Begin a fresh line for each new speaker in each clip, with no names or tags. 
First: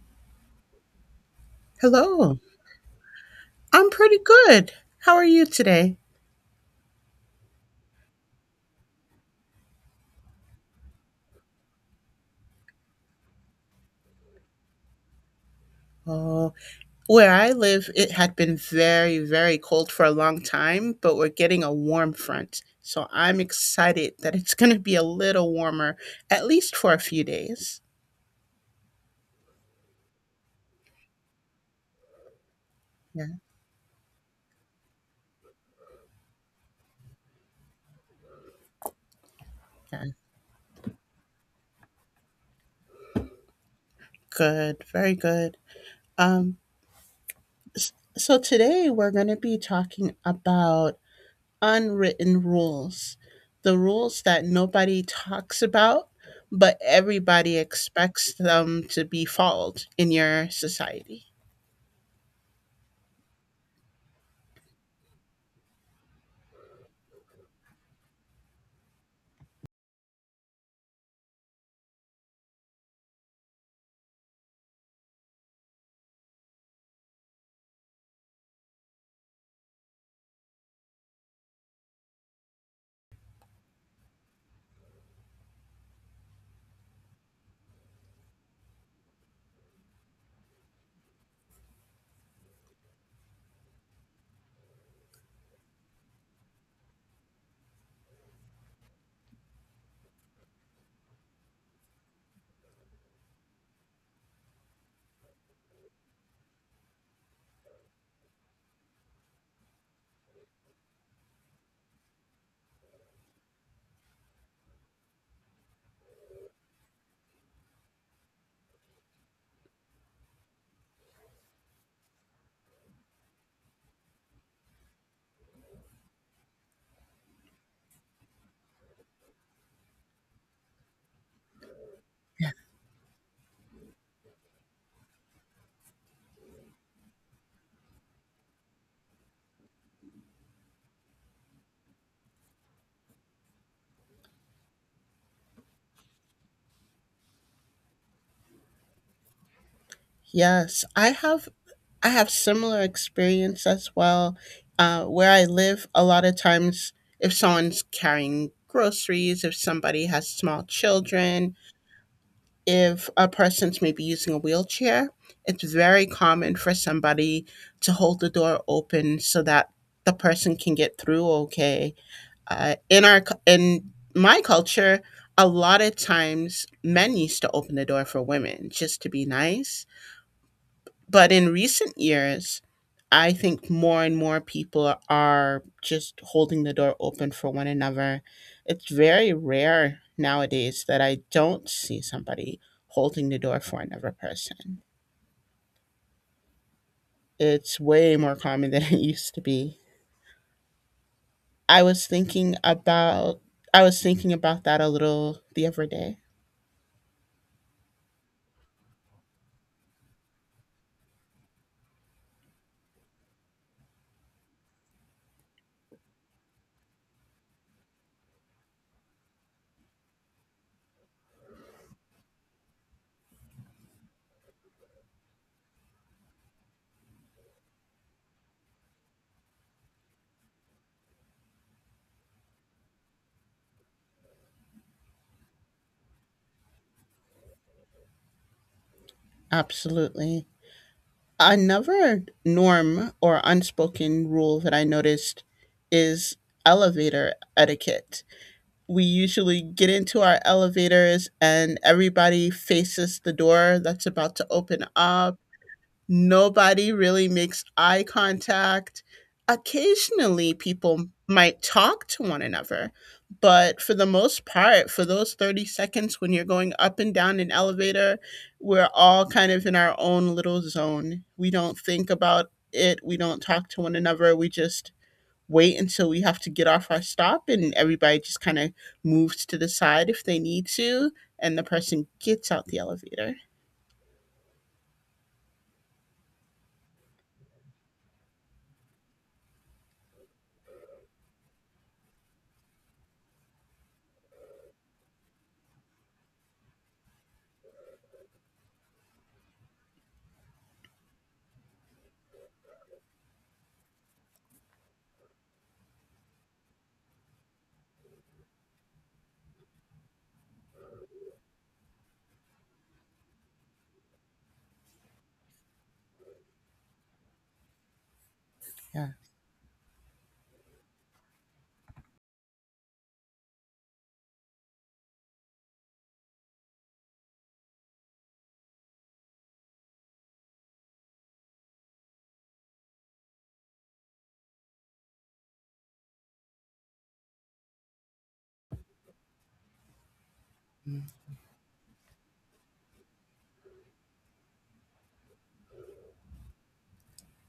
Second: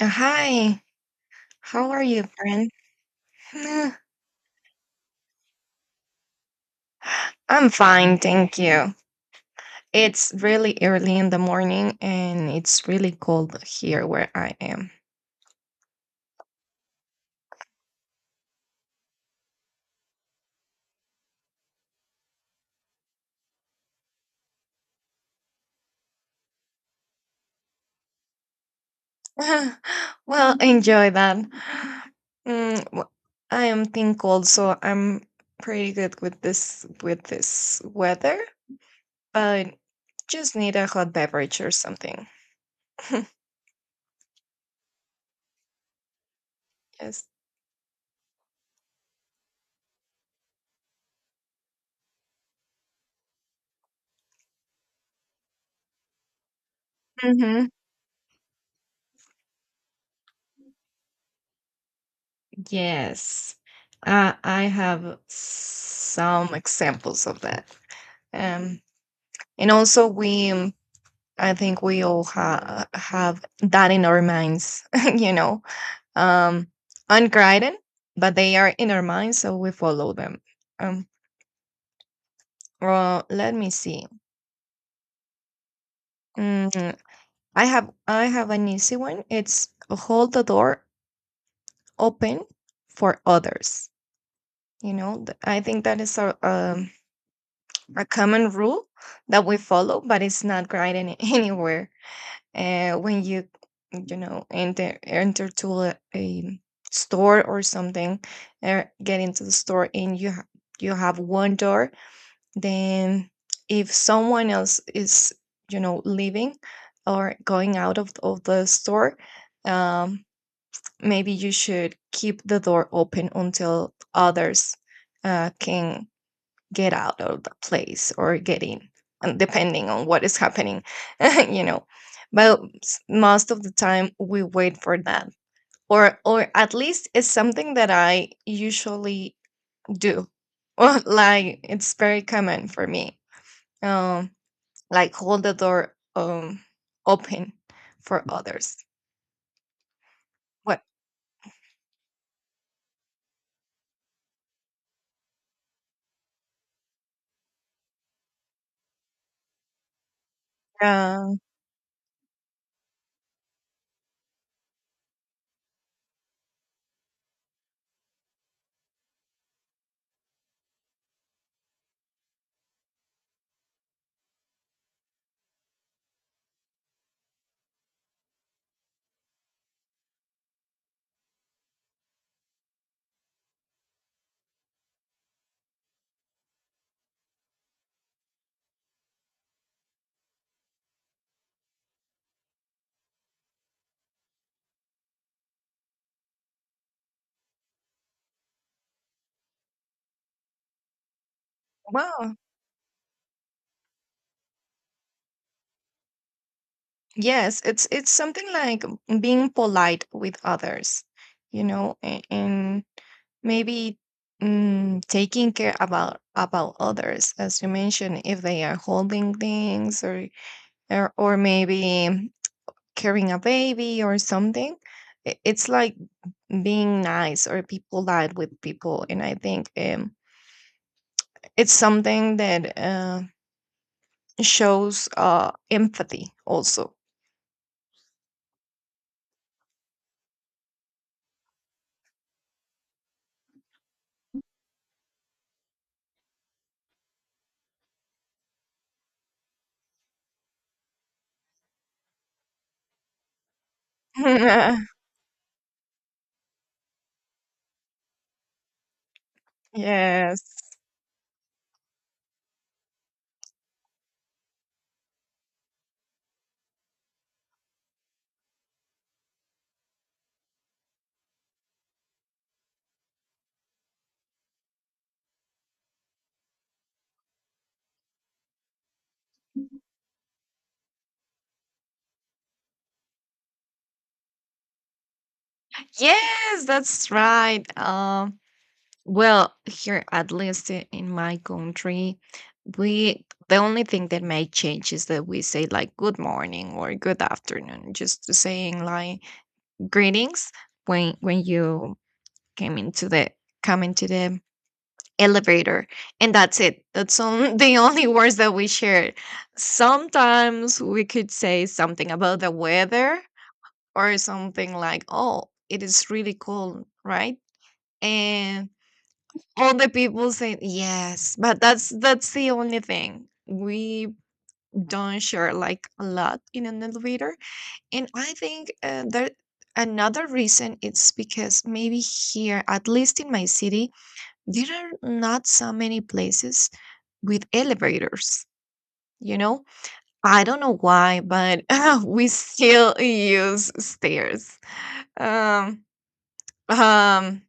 Hi, how are you,
Hello.
friend?
I'm
Uh,
pretty good. How are you today?
I'm fine, thank you. It's really early in the morning and it's really cold here where I am.
Oh, where I live, it had been very, very cold for a long time, but we're getting a warm front. So I'm excited that it's going to be a little warmer, at least for a few days.
Well, enjoy that. Mm, w-
Yeah,
I am thin cold, so I'm pretty good with this weather, but
yeah.
just need a hot beverage or something.
Good, very good. Um,
Yes.
so today we're going to be talking about unwritten rules, the rules that nobody talks about, but everybody
Hmm.
expects them to be followed in your society.
Yes. I have some examples of that. Um, And also, I think we all have that in our minds, you know, um, unguided, but they are in our minds, so we follow them. Um, well, let me see. Mm, I have an easy one. It's hold the door open for others. You know, I think that is a common rule that we follow, but it's not guided anywhere. When you know enter to a store or something, get into the store, and you you have one door. Then, if someone else is, leaving or going out of the store, um, maybe you should keep the door open until others can get out of the place or get in, and depending on what is happening. you know. But most of the time, we wait for that, or at least it's something that I usually do. Or, like, it's very common for me. Um, like hold the door, open, for others. What?
Yes, I have similar experience as well. Where I live, a lot of times, if someone's carrying groceries, if somebody has small
Uh,
children, if a person's maybe using a wheelchair, it's very common for somebody to hold the door open so that the person can get through okay. In my culture, a lot of times men used to open the door for women just to be nice, but in recent years, I think more and more people are just holding the door open for one another. It's very rare nowadays that I don't see somebody holding the door for another person. It's way more common than it used to be. I was
wow.
thinking about I was thinking about that a little the other day.
Yes, it's something like being polite with others, you know, and maybe, taking care about others, as you mentioned, if they are holding things, or maybe carrying a baby or something. It's like being nice or people lied with people. And I think, it's something that, shows, empathy also.
Absolutely. Another norm or unspoken rule that I noticed is elevator etiquette. We usually get into our elevators and everybody faces the door that's about to open up. Nobody really makes eye contact. Occasionally,
Yes,
people might talk to one another, but for the most part, for those 30 seconds when you're going up and down an elevator, we're all kind of in our own little zone. We don't think about it, we don't talk to one another, we just wait until we have to get off our stop and everybody just kind of moves to the side if they need to, and the person gets out the elevator.
yes, that's right. Well, here, at least, in my country, we the only thing that may change is that we say like good morning or good afternoon, just saying like greetings, when you came into the come into the elevator, and that's it. That's on, the only words that we share. Sometimes we could say something about the weather or something like, "Oh, it is really cold, right?" And
Yeah.
all the people say yes, but that's the only thing. We don't share like a lot in an elevator, and I think, there another reason it's because maybe here, at least in my city, there are not so many places with elevators. You know, I don't know why, but we still use stairs. Um, um,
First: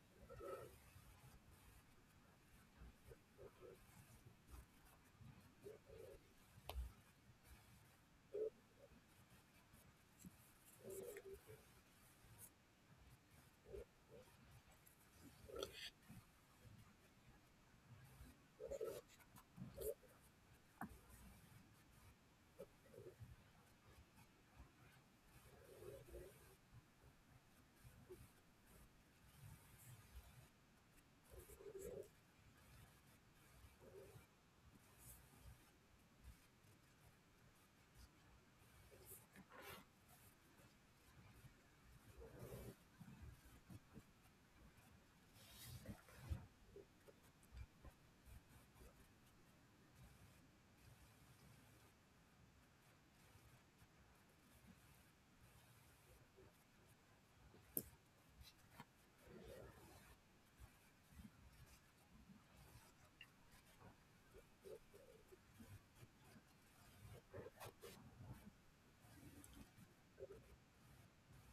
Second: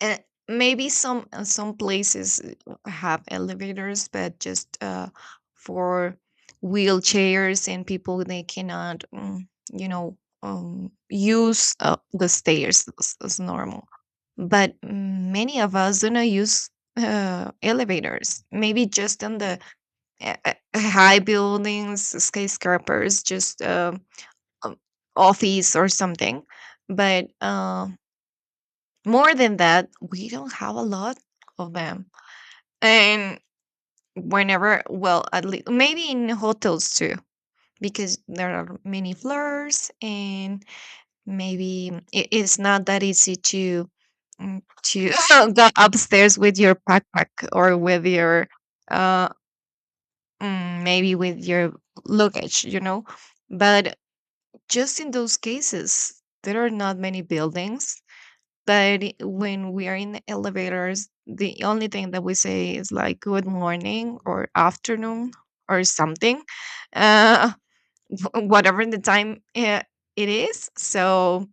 and maybe some, some places have elevators, but just, for wheelchairs and people they cannot, you know use the stairs as normal. But, many of us do not use elevators, maybe just on the, high buildings, skyscrapers, just, um, office or something. But, more than that, we don't have a lot of them. And whenever, well, at least maybe in hotels too, because there are many floors, and maybe it's not that easy to, mm, to go upstairs with your backpack or with your, uh maybe with your luggage, you know. But just in those cases, there are not many buildings that, when we are in the elevators, the only thing that we say is like good morning or afternoon or something, uh, whatever the time, it is. So,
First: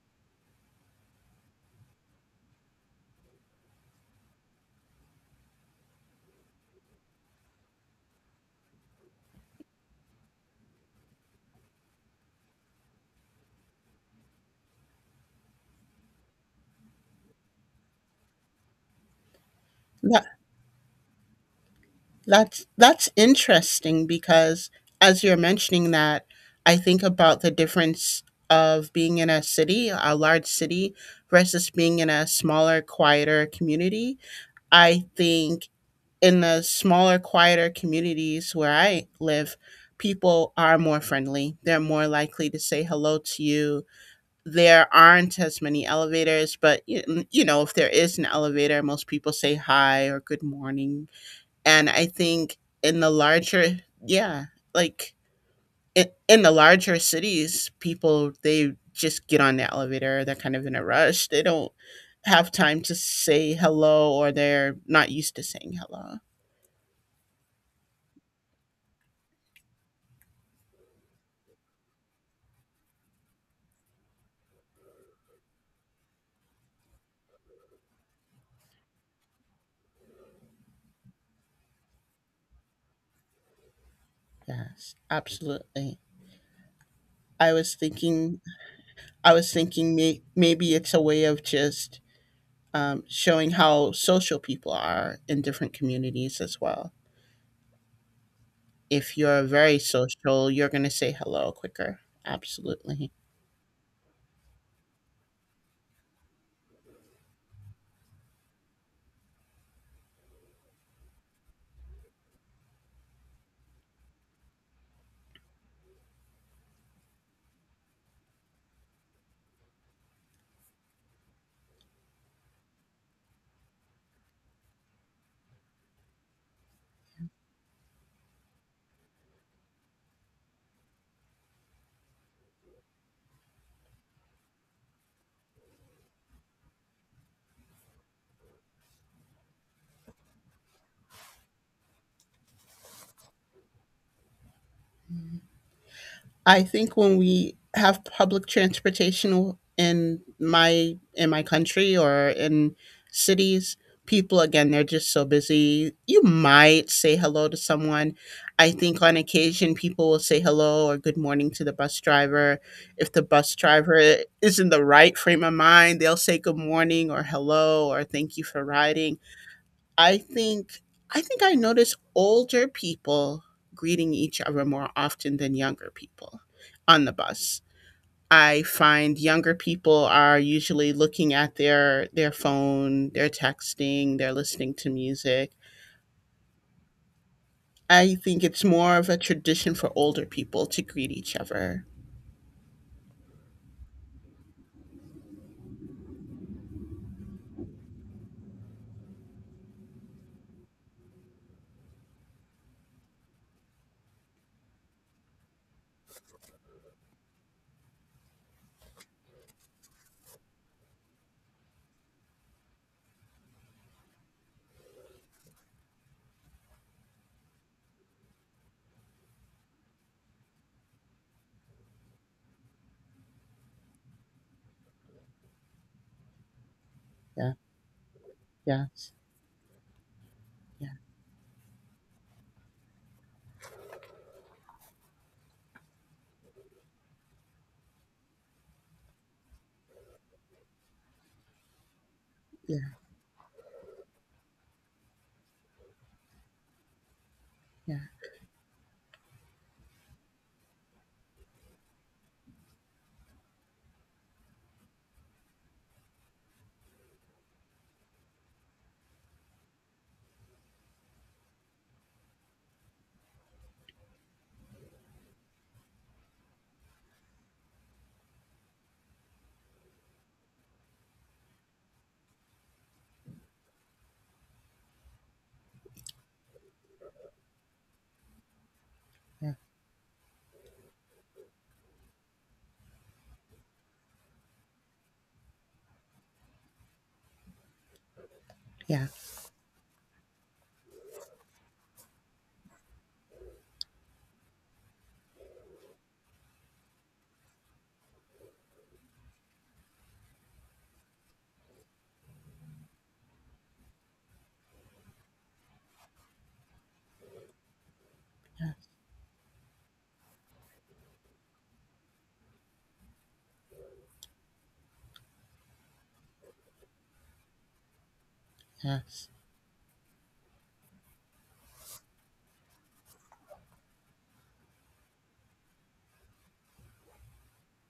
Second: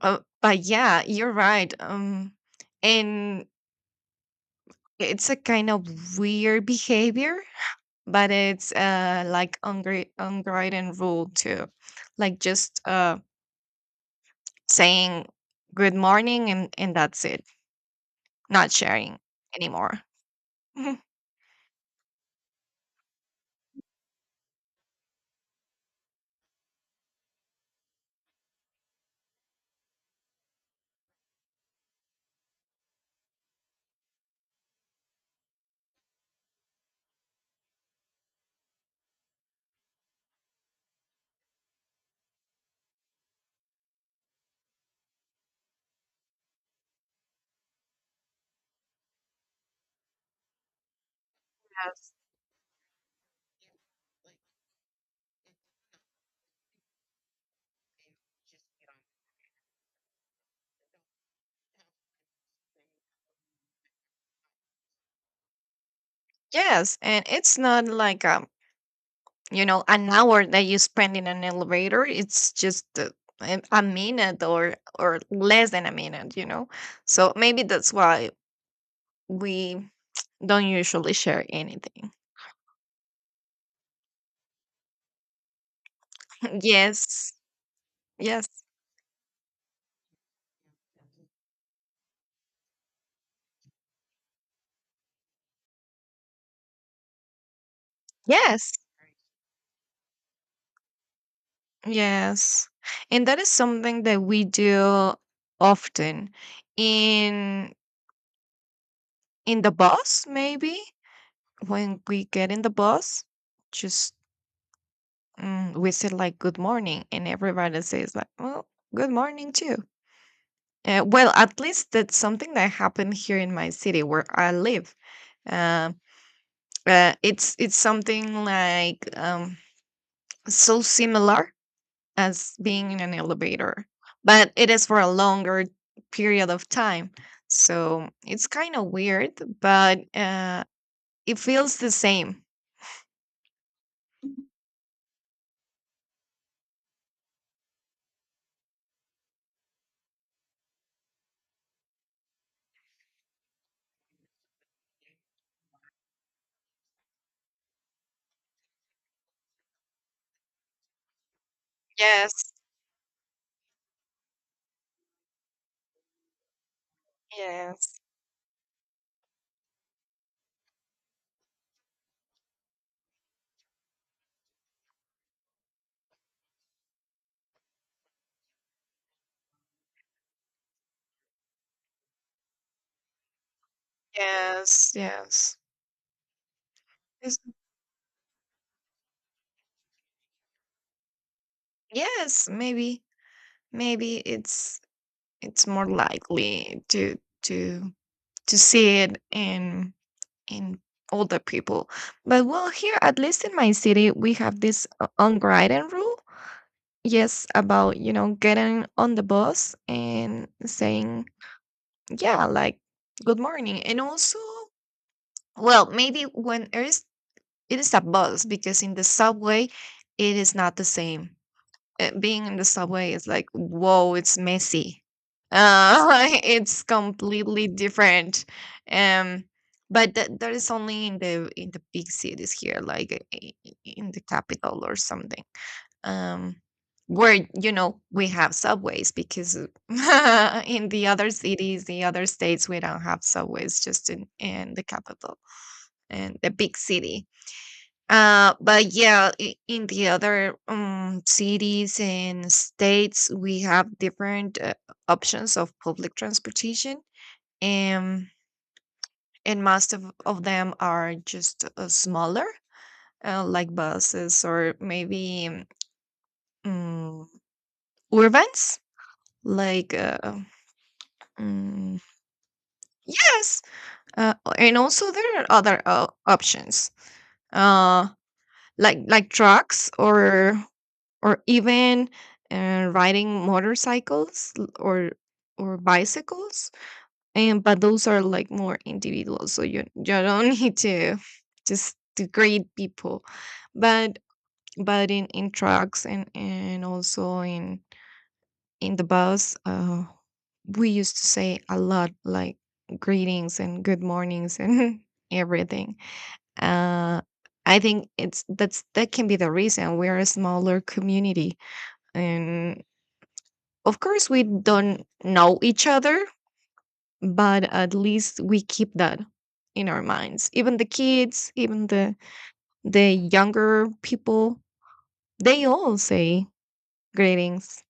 but yeah, you're right. And it's a kind of weird behavior, but it's, like, unwritten rule too, like just, saying good morning, and that's it, not sharing anymore.
That, that's interesting because as you're mentioning that, I think about the difference of being in a city, a large city versus being in a smaller, quieter community. I think in the smaller, quieter communities where I live, people are more friendly. They're more likely to say hello to you. There aren't as many elevators, but you know, if there is an elevator, most people say hi or good morning. And I
Yes.
think in the larger, yeah, like in the larger cities, people they just get on the elevator. They're kind of in a rush. They don't have time to say hello, or they're not used to saying hello.
Yes, and it's not like, an hour that you spend in an elevator. It's just, a minute or less than a minute. So maybe that's why we don't usually share anything.
Yes, absolutely.
Yes.
I was thinking,
Yes.
I was thinking maybe it's a way of just showing how social people are in different communities as well.
Yes.
If you're very social, you're going to say hello quicker.
Yes.
Absolutely.
And that is something that we do often in in the bus, maybe, when we get in the bus, just, we said like good morning, and everybody says like, well, good morning too. Well, at least that's something that happened here in my city where I live. Uh, it's something like, so similar as being in an elevator, but it is for a longer period of time. So it's kind of weird, but, it feels the same.
I think when we have public transportation in my country or in cities, people again they're just so busy. You might say hello to someone. I think on occasion people will say hello or good morning to the bus
Yes,
driver. If the bus driver is in the right frame of mind, they'll say good morning or hello
yes,
or thank you for riding. I think I think I notice older people greeting each other more often than younger people on the bus. I find younger people are usually looking at their phone, they're texting, they're listening to
yes,
music.
yes. Yes,
I think it's more of a tradition for older people to greet each other.
yes, maybe. Maybe it's more likely to to see it in older people. But, well, here, at least in my city, we have this, unwritten rule, yes, about, getting on the bus, and saying, yeah, like good morning. And also, well, maybe when there is, it is a bus, because in the subway it is not the same. Being in the subway is like, whoa, it's messy. Uh, it's
Yeah.
completely different.
Yes.
Um, but that is
Yeah.
only in the big cities here, like, in the capital or something. Um, where, we have subways. Because, in the other cities, the other states, we
Yeah.
don't have subways. Just in the capital and the big city.
Yeah.
But yeah, in the other, cities and states, we have different, options of public transportation, and and most of them are just, smaller, like buses, or maybe, um, mm, urbans, like, mm, yes, and also there are other, options, uh, like
Yeah.
trucks, or even, riding motorcycles, or bicycles. And but those are like more
Yeah. Yes.
individual, so you don't need to, just to grade people. But in trucks, and also in the bus, we used to say a lot, like greetings and good mornings and everything. uh I think, it's that's that can be the reason: we're a smaller community, and, of course, we don't know each other, but at least we keep that
Yes.
in our minds. Even the kids, even the younger people, they all say greetings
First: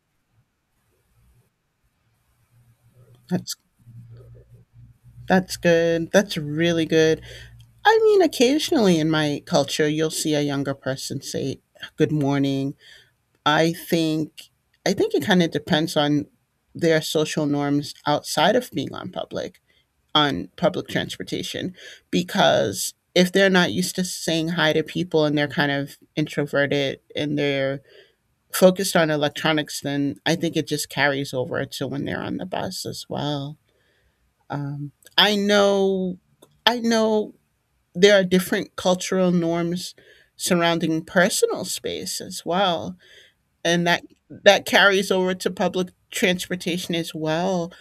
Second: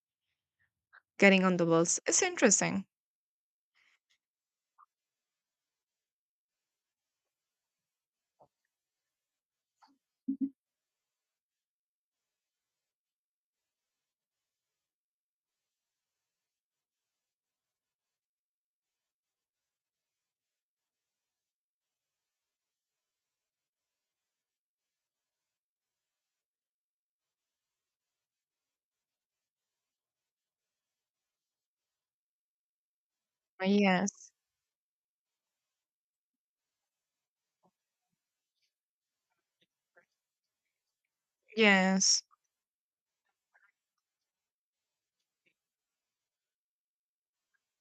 getting on the bus. It's interesting.
That's that's good. That's really good. I mean, occasionally in my culture, you'll see a younger person say, "Good morning." I think I think it kind of depends on their social norms outside of being on public transportation, because if they're not used to saying hi to people and they're kind of introverted and they're focused on electronics, then I think it just carries over to when they're on the bus as well.
Yes.
Um, I know I know there are different cultural norms surrounding personal space
Yes.
as well, and that carries over to public transportation as well.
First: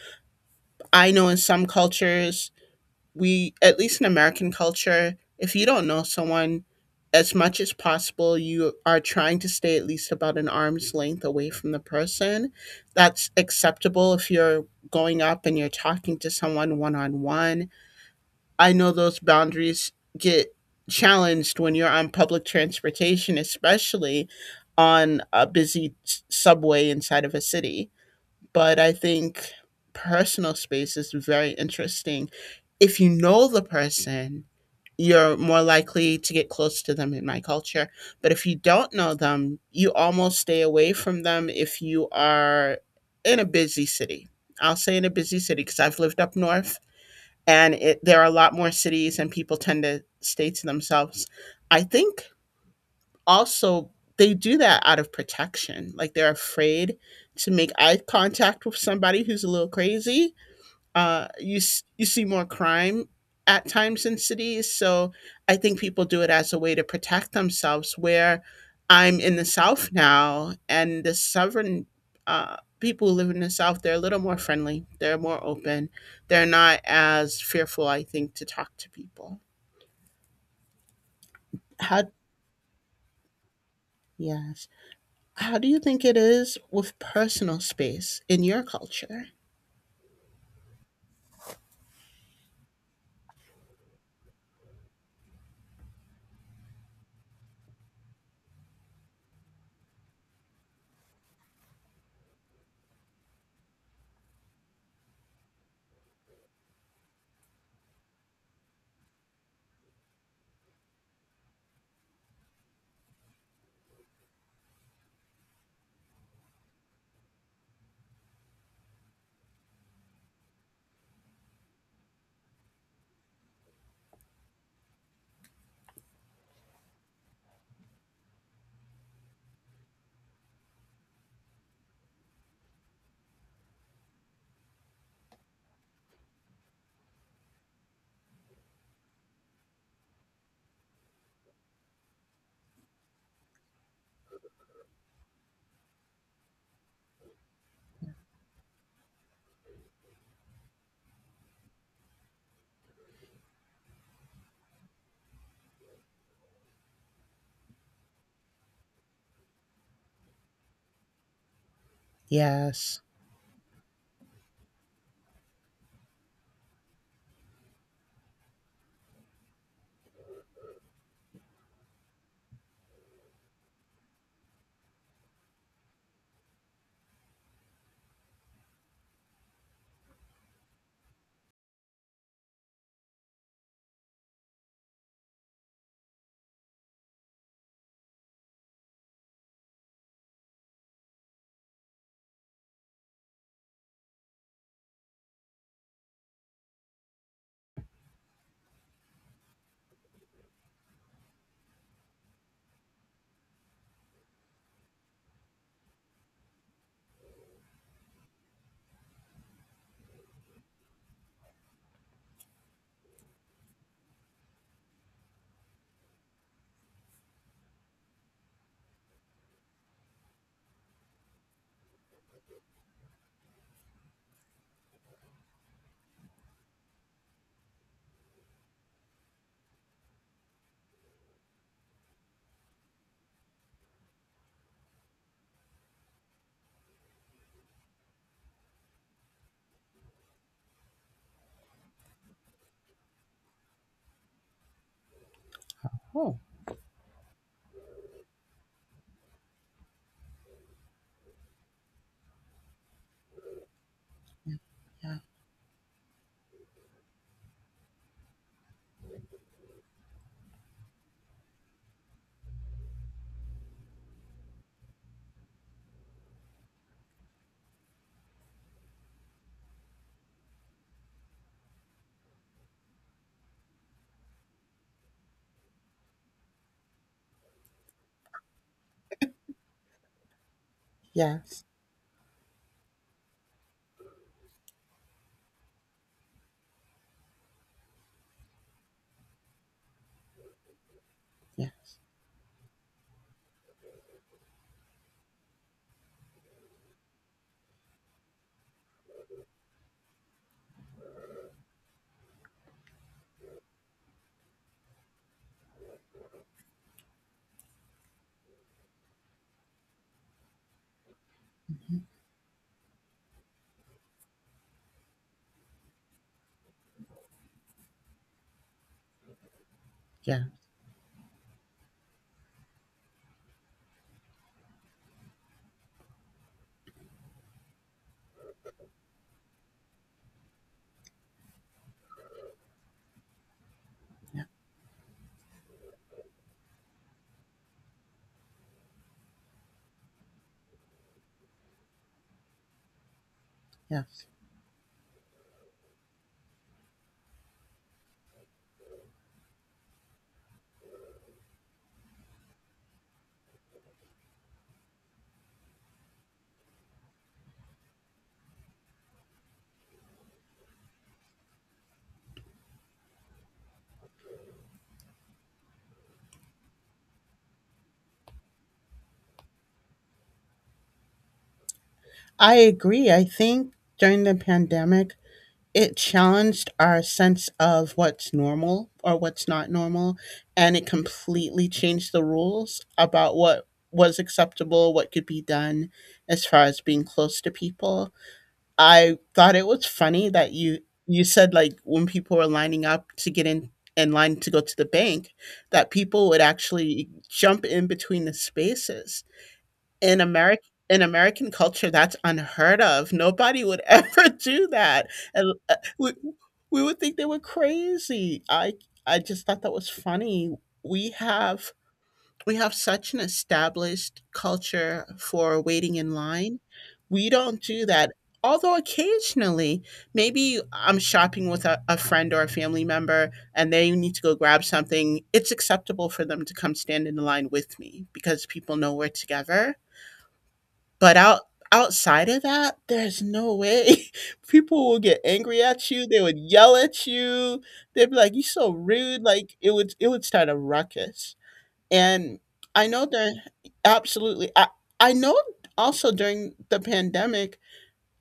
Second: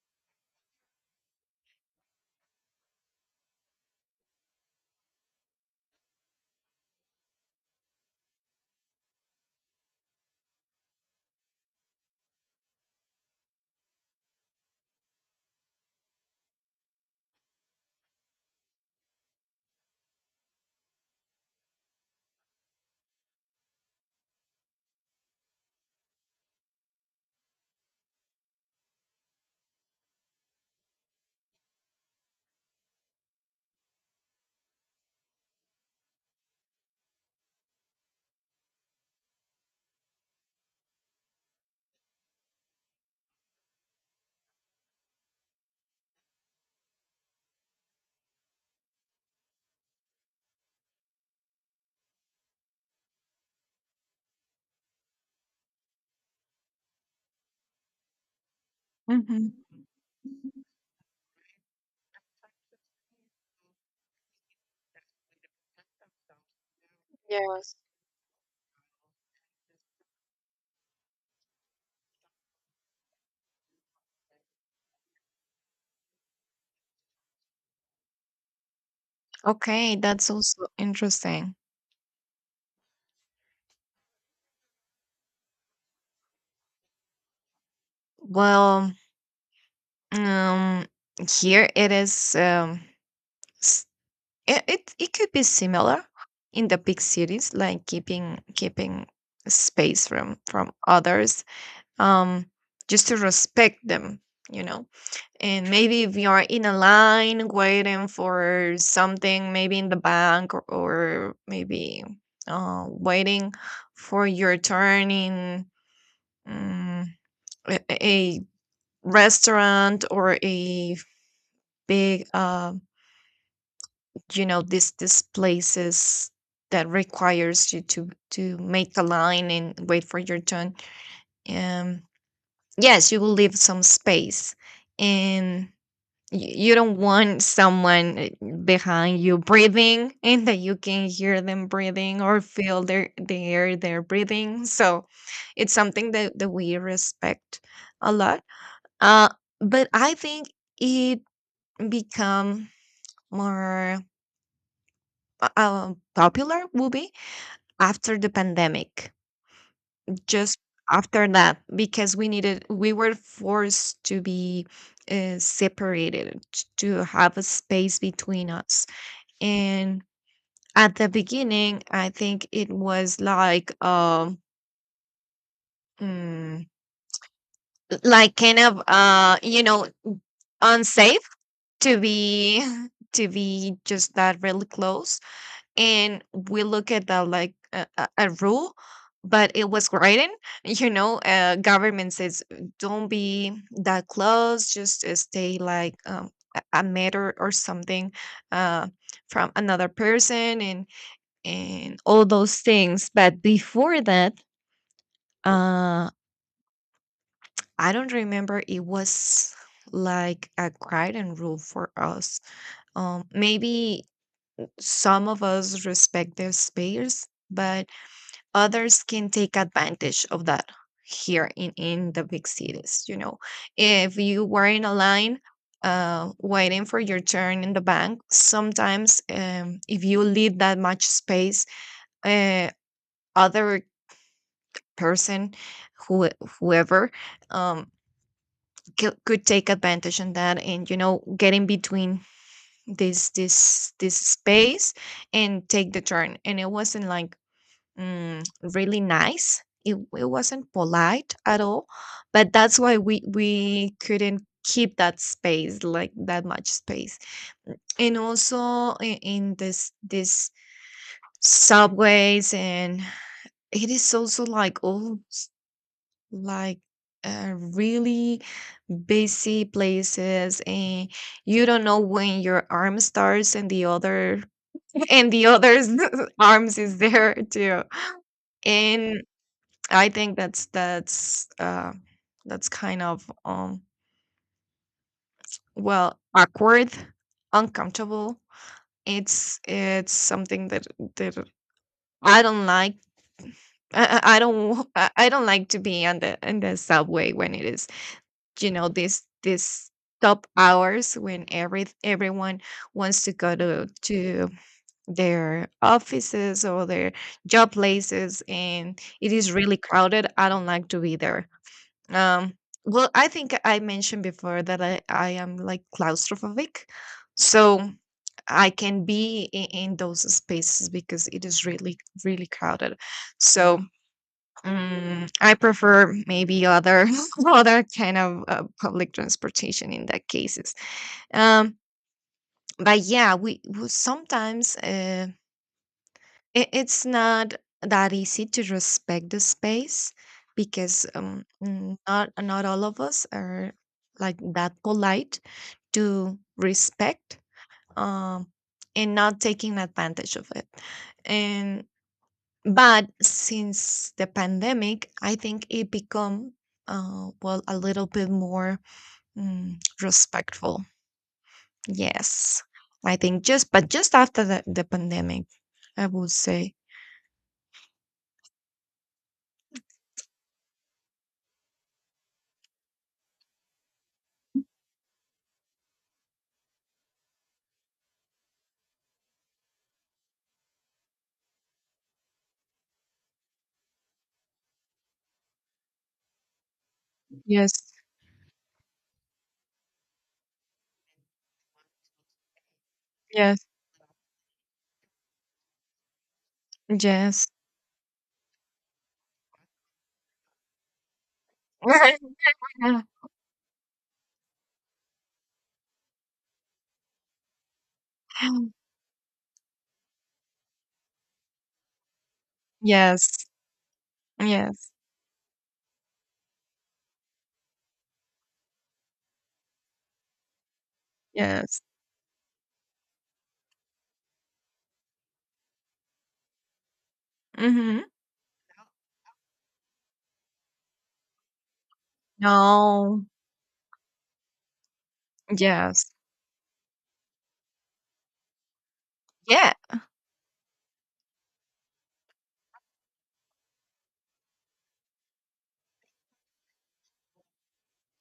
I know in some cultures, we, at least in American culture, if you don't know someone, as much as possible you are trying to stay at least about an arm's length away from the person. That's acceptable if you're going up and you're talking to someone one on one. I know those boundaries get challenged when you're on public transportation, especially on a subway inside of a city. But I think personal space is very interesting. If you know the person, you're more likely to get close to them in my culture. But if you don't know them, you almost stay away from them if you are in a busy city. I'll say in a busy city because I've lived up north, and it, there are a lot more cities and people tend to stay to themselves. I think also they do that out of protection, like they're afraid to make eye contact with somebody who's a
Hmm.
little crazy. You see more crime at times in cities. So I think people do it as a way to protect
Yes.
themselves. Where I'm in the South now, and the Southern people who live in the South, they're a little more friendly. They're more open. They're not as fearful, I think, to talk to people.
Okay, that's also interesting.
How yes. How do you think it is with personal space in your
Well,
culture?
um, here it is, it could be similar in the big cities, like keeping space from others, um, just to respect them, you know. And maybe if you are in a line waiting for something, maybe in the bank, or maybe, waiting for your turn in, um, a restaurant, or a big, these places that requires you to make a line and wait for your turn. um yes, you will leave some space, and you don't want someone, behind you breathing, and that you can hear them breathing, or feel their the air they're breathing. So it's something that we respect a lot. uh but I think it become more, popular movie after the pandemic. Just after that, because we needed, we
Yes.
were forced to be, separated, to have a space between us. And at the beginning, I think it was like, mm, like kind of, unsafe to be to be just that really close. And we look at that like a rule, but it was written, government says don't be that close, just, stay like, a meter or something, uh, from another person, and all those things. But before that, uh I don't remember it was like a guiding rule for us. Maybe some of us respect their space, but others can take advantage of that, here in the big cities, you know. If you were in a line, waiting for your turn in the bank, sometimes, if you leave that much space, uh, other person, who whoever, um, could take advantage on that and, you know, get in between this space and take the turn.
Oh.
And it wasn't like, mm, really nice. It wasn't polite at all, but that's why we couldn't
Yeah.
keep
Yeah.
that space, like, that much space. And also in this subways, and it is also like all, like, really busy places, and you don't know when your arm starts and the other and the other's arms is there too. And I think
Yes.
that's kind of, well, awkward, uncomfortable. It's something that
Yeah.
I don't like. I don't like to be on the in the subway when it is, this top hours, when everyone wants to go to their offices or their job places, and it is really crowded. I don't like to be there.
Mhm.
Um, well, I think I mentioned before that I am like claustrophobic. So I can be in those
Yeah.
spaces because it is really, really crowded. So I prefer maybe other other kind of public transportation in that cases. Um, but yeah, we
Yeah.
sometimes. It's not that easy to respect the space because not all of us are
Yeah.
like that polite to respect um, and not taking advantage of it. And but since the pandemic, I think it become well a little bit more respectful. Yes, I think just after the pandemic, I would say.
I agree. I think during the pandemic, it challenged our sense of what's normal or what's not normal, and it completely changed the rules about what was acceptable, what could be done as far as being close to
Yes,
people. I thought it was funny that you said like when people were lining up to get
yes.
in line to go to the bank, that people would actually
Yes.
jump in between the spaces in America. In American culture, that's unheard of. Nobody would ever do that. And we would think they were crazy. I just thought that was funny. We have we have such an
Yes.
established
Yes.
culture for waiting in line. We don't do that. Although occasionally, maybe I'm shopping with
Yes.
a friend or a family member and they need to go grab something, it's acceptable for them to come stand in the line with
Hmm.
me because people know we're together. But outside of that, there's
No.
no way. People will get angry at you,
Yes.
they would yell at you, they'd be like, "You're so rude," like,
Yeah.
it would start a ruckus, and I know there absolutely. I know also during the pandemic,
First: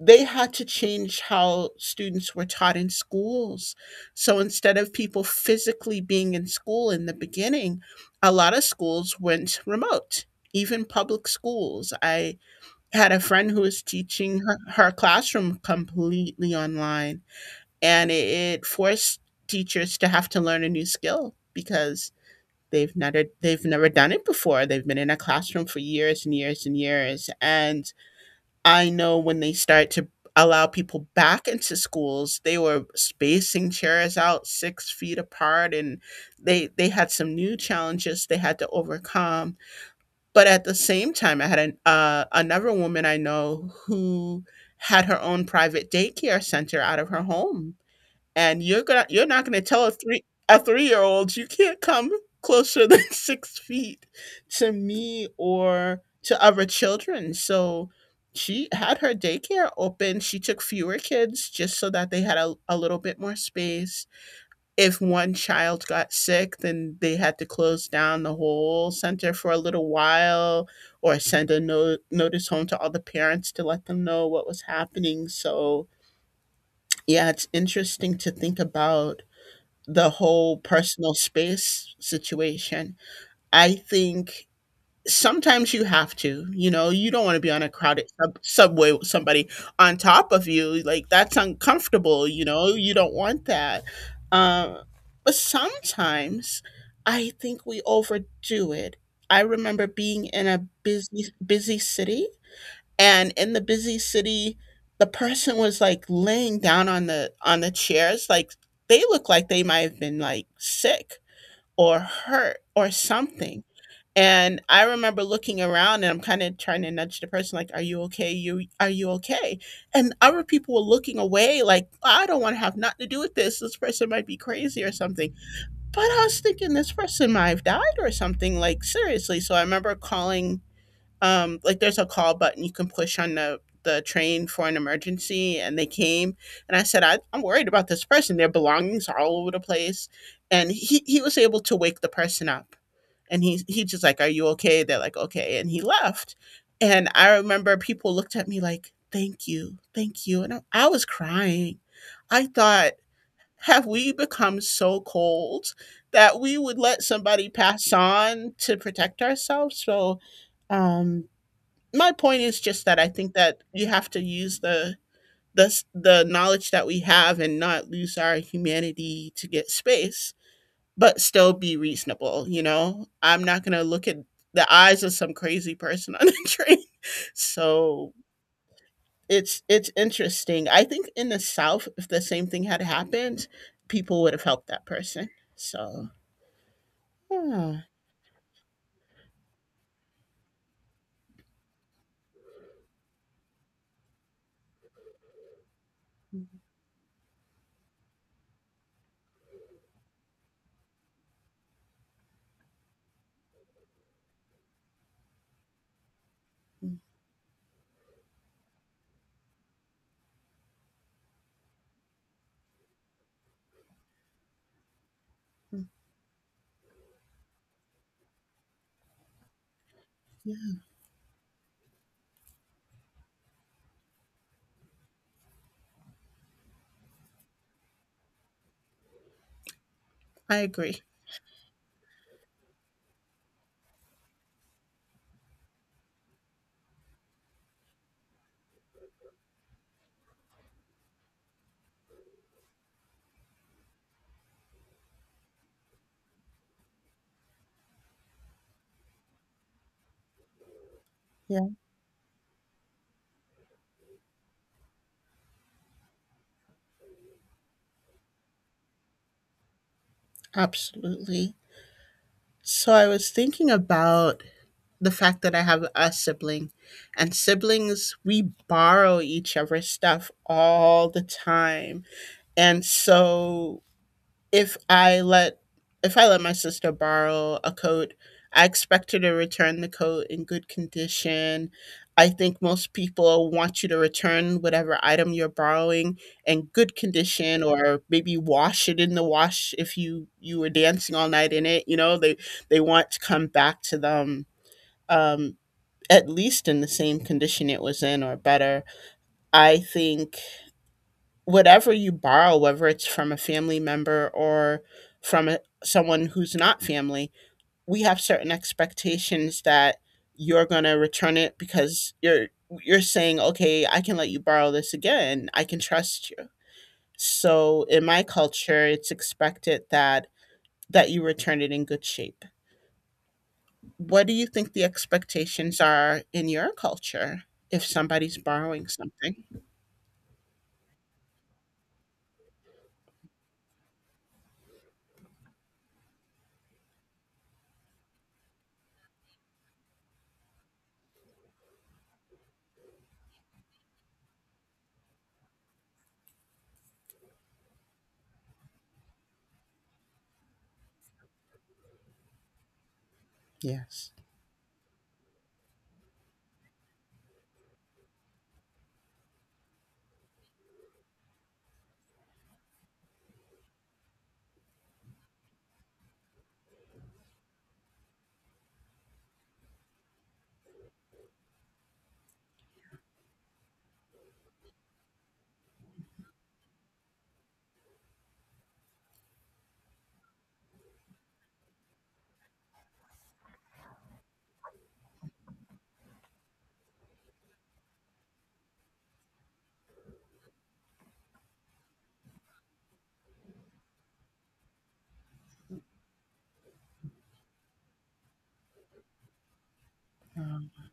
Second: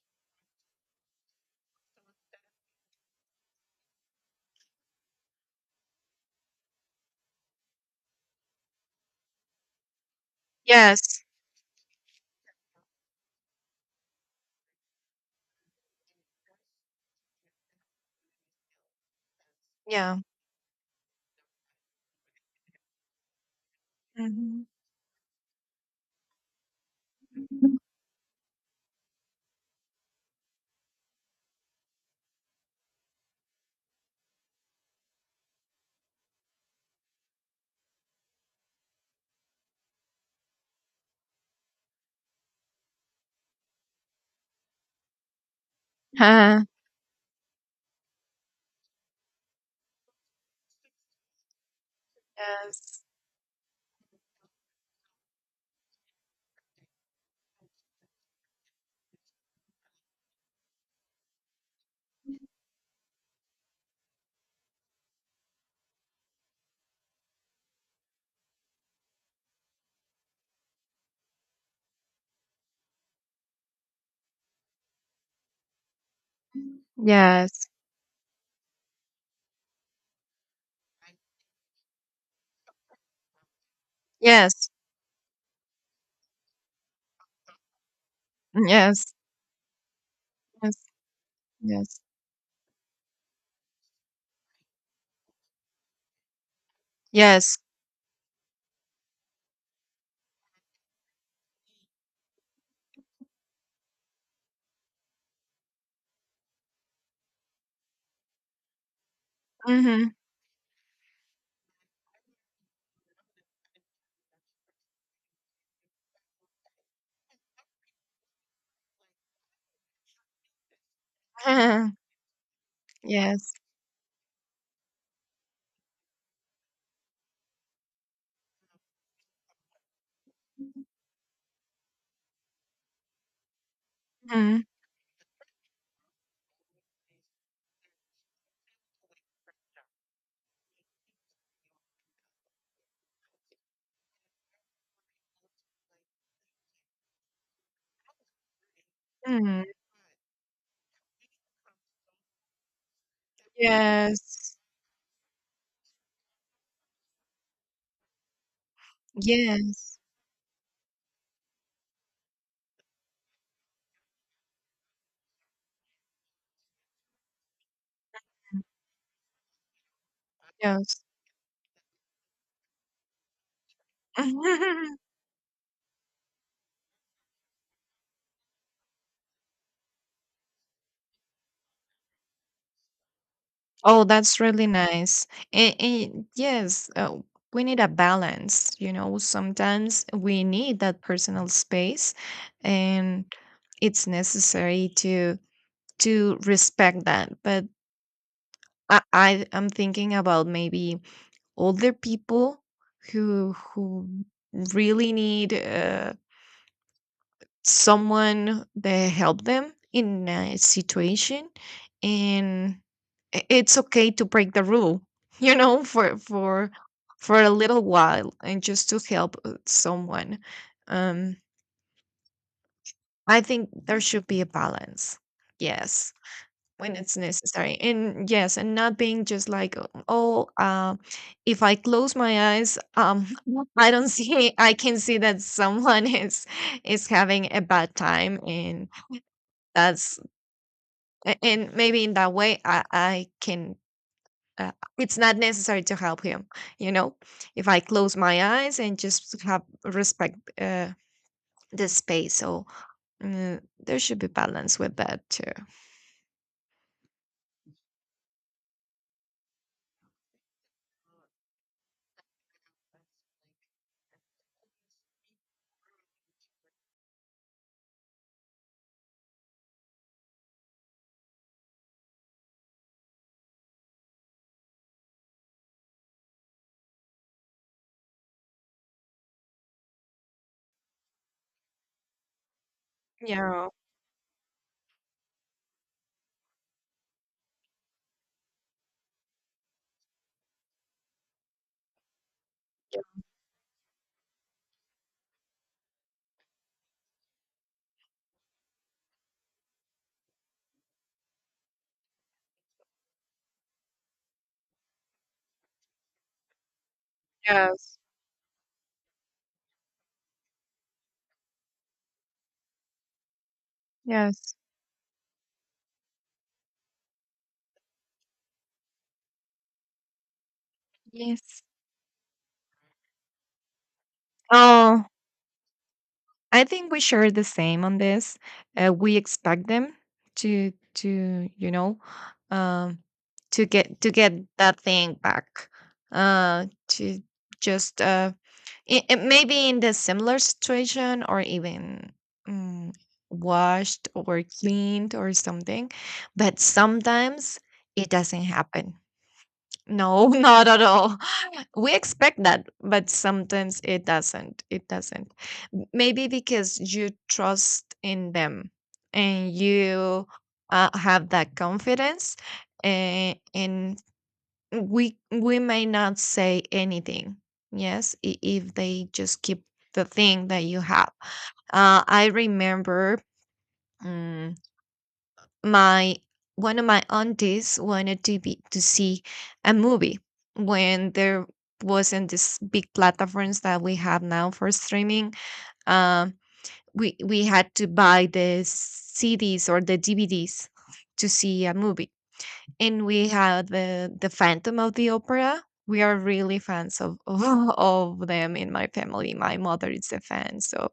they had to change how students were taught in schools. So instead of people physically being in school in the beginning, a lot of schools went remote, even
Yes.
public schools. I had a friend who was teaching her, her classroom completely online, and it forced teachers to
Yeah.
have to learn a new skill because they've never done it before.
Hmm.
They've been in a classroom for years and years and years. And I know when they start to allow people back into schools, they were spacing chairs out six feet apart, and they had some new challenges they had to overcome. But at the same time, I had an, another woman I know who had her own private daycare
Huh.
center out of her home, and you're gonna you're not gonna tell a three-year-old you can't come closer than
Yes.
six feet to me or to other children. So she had her daycare open. She took fewer kids just so that they had a little bit more space. If one child got sick, then they had to close down the whole center for a little while or send a notice home to all the parents to let them know what was happening. So, yeah, it's
Yes.
interesting to think about the whole personal space situation. I think sometimes you have to, you know, you don't wanna be on a crowded subway with
Yes.
somebody on top of
Yes.
you,
Yes.
like, that's
Yes.
uncomfortable, you know, you don't want that. Uh, but sometimes I
Yes.
think we overdo it. I remember being in a busy city, and in the busy city, the person was, like, laying down on the chairs, like, they look like they might have
Hmm.
been, like, sick or hurt or something. And I remember looking around and I'm kind of trying to nudge the person like, "Are you okay? You Are you okay?" And other people were looking away like, "I don't want to have nothing to do with
Yes.
this. This person might be crazy or something." But I was thinking this person might have died or something like seriously. So I remember calling like there's a call button you can push on the train
Hmm.
for an emergency, and they came. And I said, I'm worried about this person. Their belongings are all over the place. And he was able to wake the person up, and he just like, "Are you okay?" They're like, "Okay," and he left. And I remember people looked at me like, thank you. Thank you" And I was crying. I thought, have we
Yes.
become so cold that we would let somebody pass on to protect ourselves?
Yes.
So um my point is just that I think that you have to use the, the knowledge that we have and not lose our humanity to get space,
Yes.
but still be reasonable, you know? I'm not going to look at the eyes of some crazy person on the train. So it's interesting. I think in the South, if the same thing had happened,
Oh,
people would
that's
have helped
really
that
nice.
person.
And,
So
and yes, we need
yeah.
a balance. You know, sometimes we need that personal space, and it's necessary to respect that. But I I'm thinking about maybe older people who really need
Mm-hmm.
someone that help them in a situation, and I- it's okay to break the rule you know for for a little while and just to help someone.
Yeah,
um I think there should be a balance, yes, when it's necessary and yes and not being just like oh,
I agree.
if I close my eyes, I don't see I can see that someone is having a bad time and that's a- and maybe in that way I can uh, it's not necessary to help him, you know, if I close my eyes and just have respect uh,
Yeah,
the space. So uh, there should be balance with that too.
absolutely. So I was thinking about the fact that I have a sibling, and siblings, we borrow each other's stuff all the time. And so if I let if I let my sister borrow a coat, I expect her to return the coat in good condition. I think most people
Yeah,
want you to return whatever item you're borrowing in good condition, or maybe wash it in the wash if you were dancing all night in it. They want to come back to them um at least in the same condition it was in, or better. I think whatever you borrow, whether it's from a family member or from someone who's not family,
yes,
we have certain expectations that you're going to return it, because you're saying, "Okay, I can let you
yes,
borrow this again. I can trust you." So, in my culture, it's expected that you return
yes.
it in good shape. What do you think the
Oh,
expectations are in
I
your
think we share
culture
the same
if
on
somebody's
this.
borrowing
We
something?
expect them to you know um to get that thing back, to just it may be in the similar situation or even mm, washed or cleaned or something, but sometimes it doesn't happen. No, not at all. We expect that, but sometimes it
Yes.
doesn't. It doesn't. M- Maybe because you trust in them and you have that confidence. And we may not say anything, yes, I- if they just keep the thing that you have. I remember um, my one of my aunties wanted to be to see a movie when there wasn't this big platforms that we have now for streaming. um, we had to buy the cds or the dvds to see a movie, and we had the Phantom of the Opera. We are really fans of of them in my family. My mother is a fan,
Um,
so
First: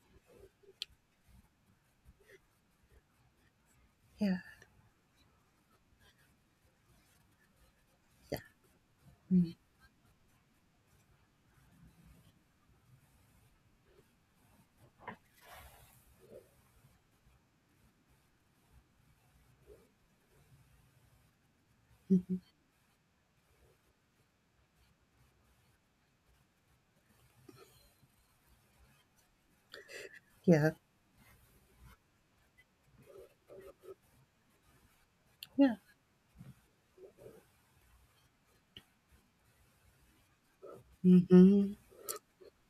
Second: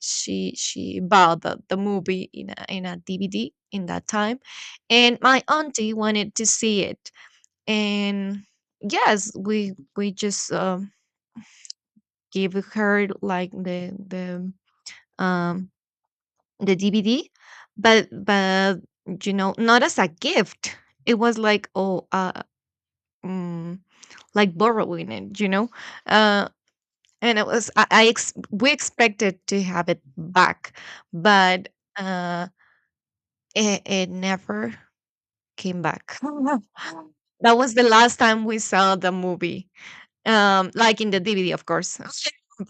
she bought the movie in a DVD in that
yeah.
time. And my auntie wanted to see it.
Yeah.
And yes,
Mhm.
we just gave her like um the DVD, but you know, not as a gift. It was like, oh, mm, like borrowing it, you know? Uh, and it was, we expected to have it
Yeah.
back, but uh, it, it never
Yeah.
came back. That was the last time we saw the movie, like in the DVD, of
Mhm.
course,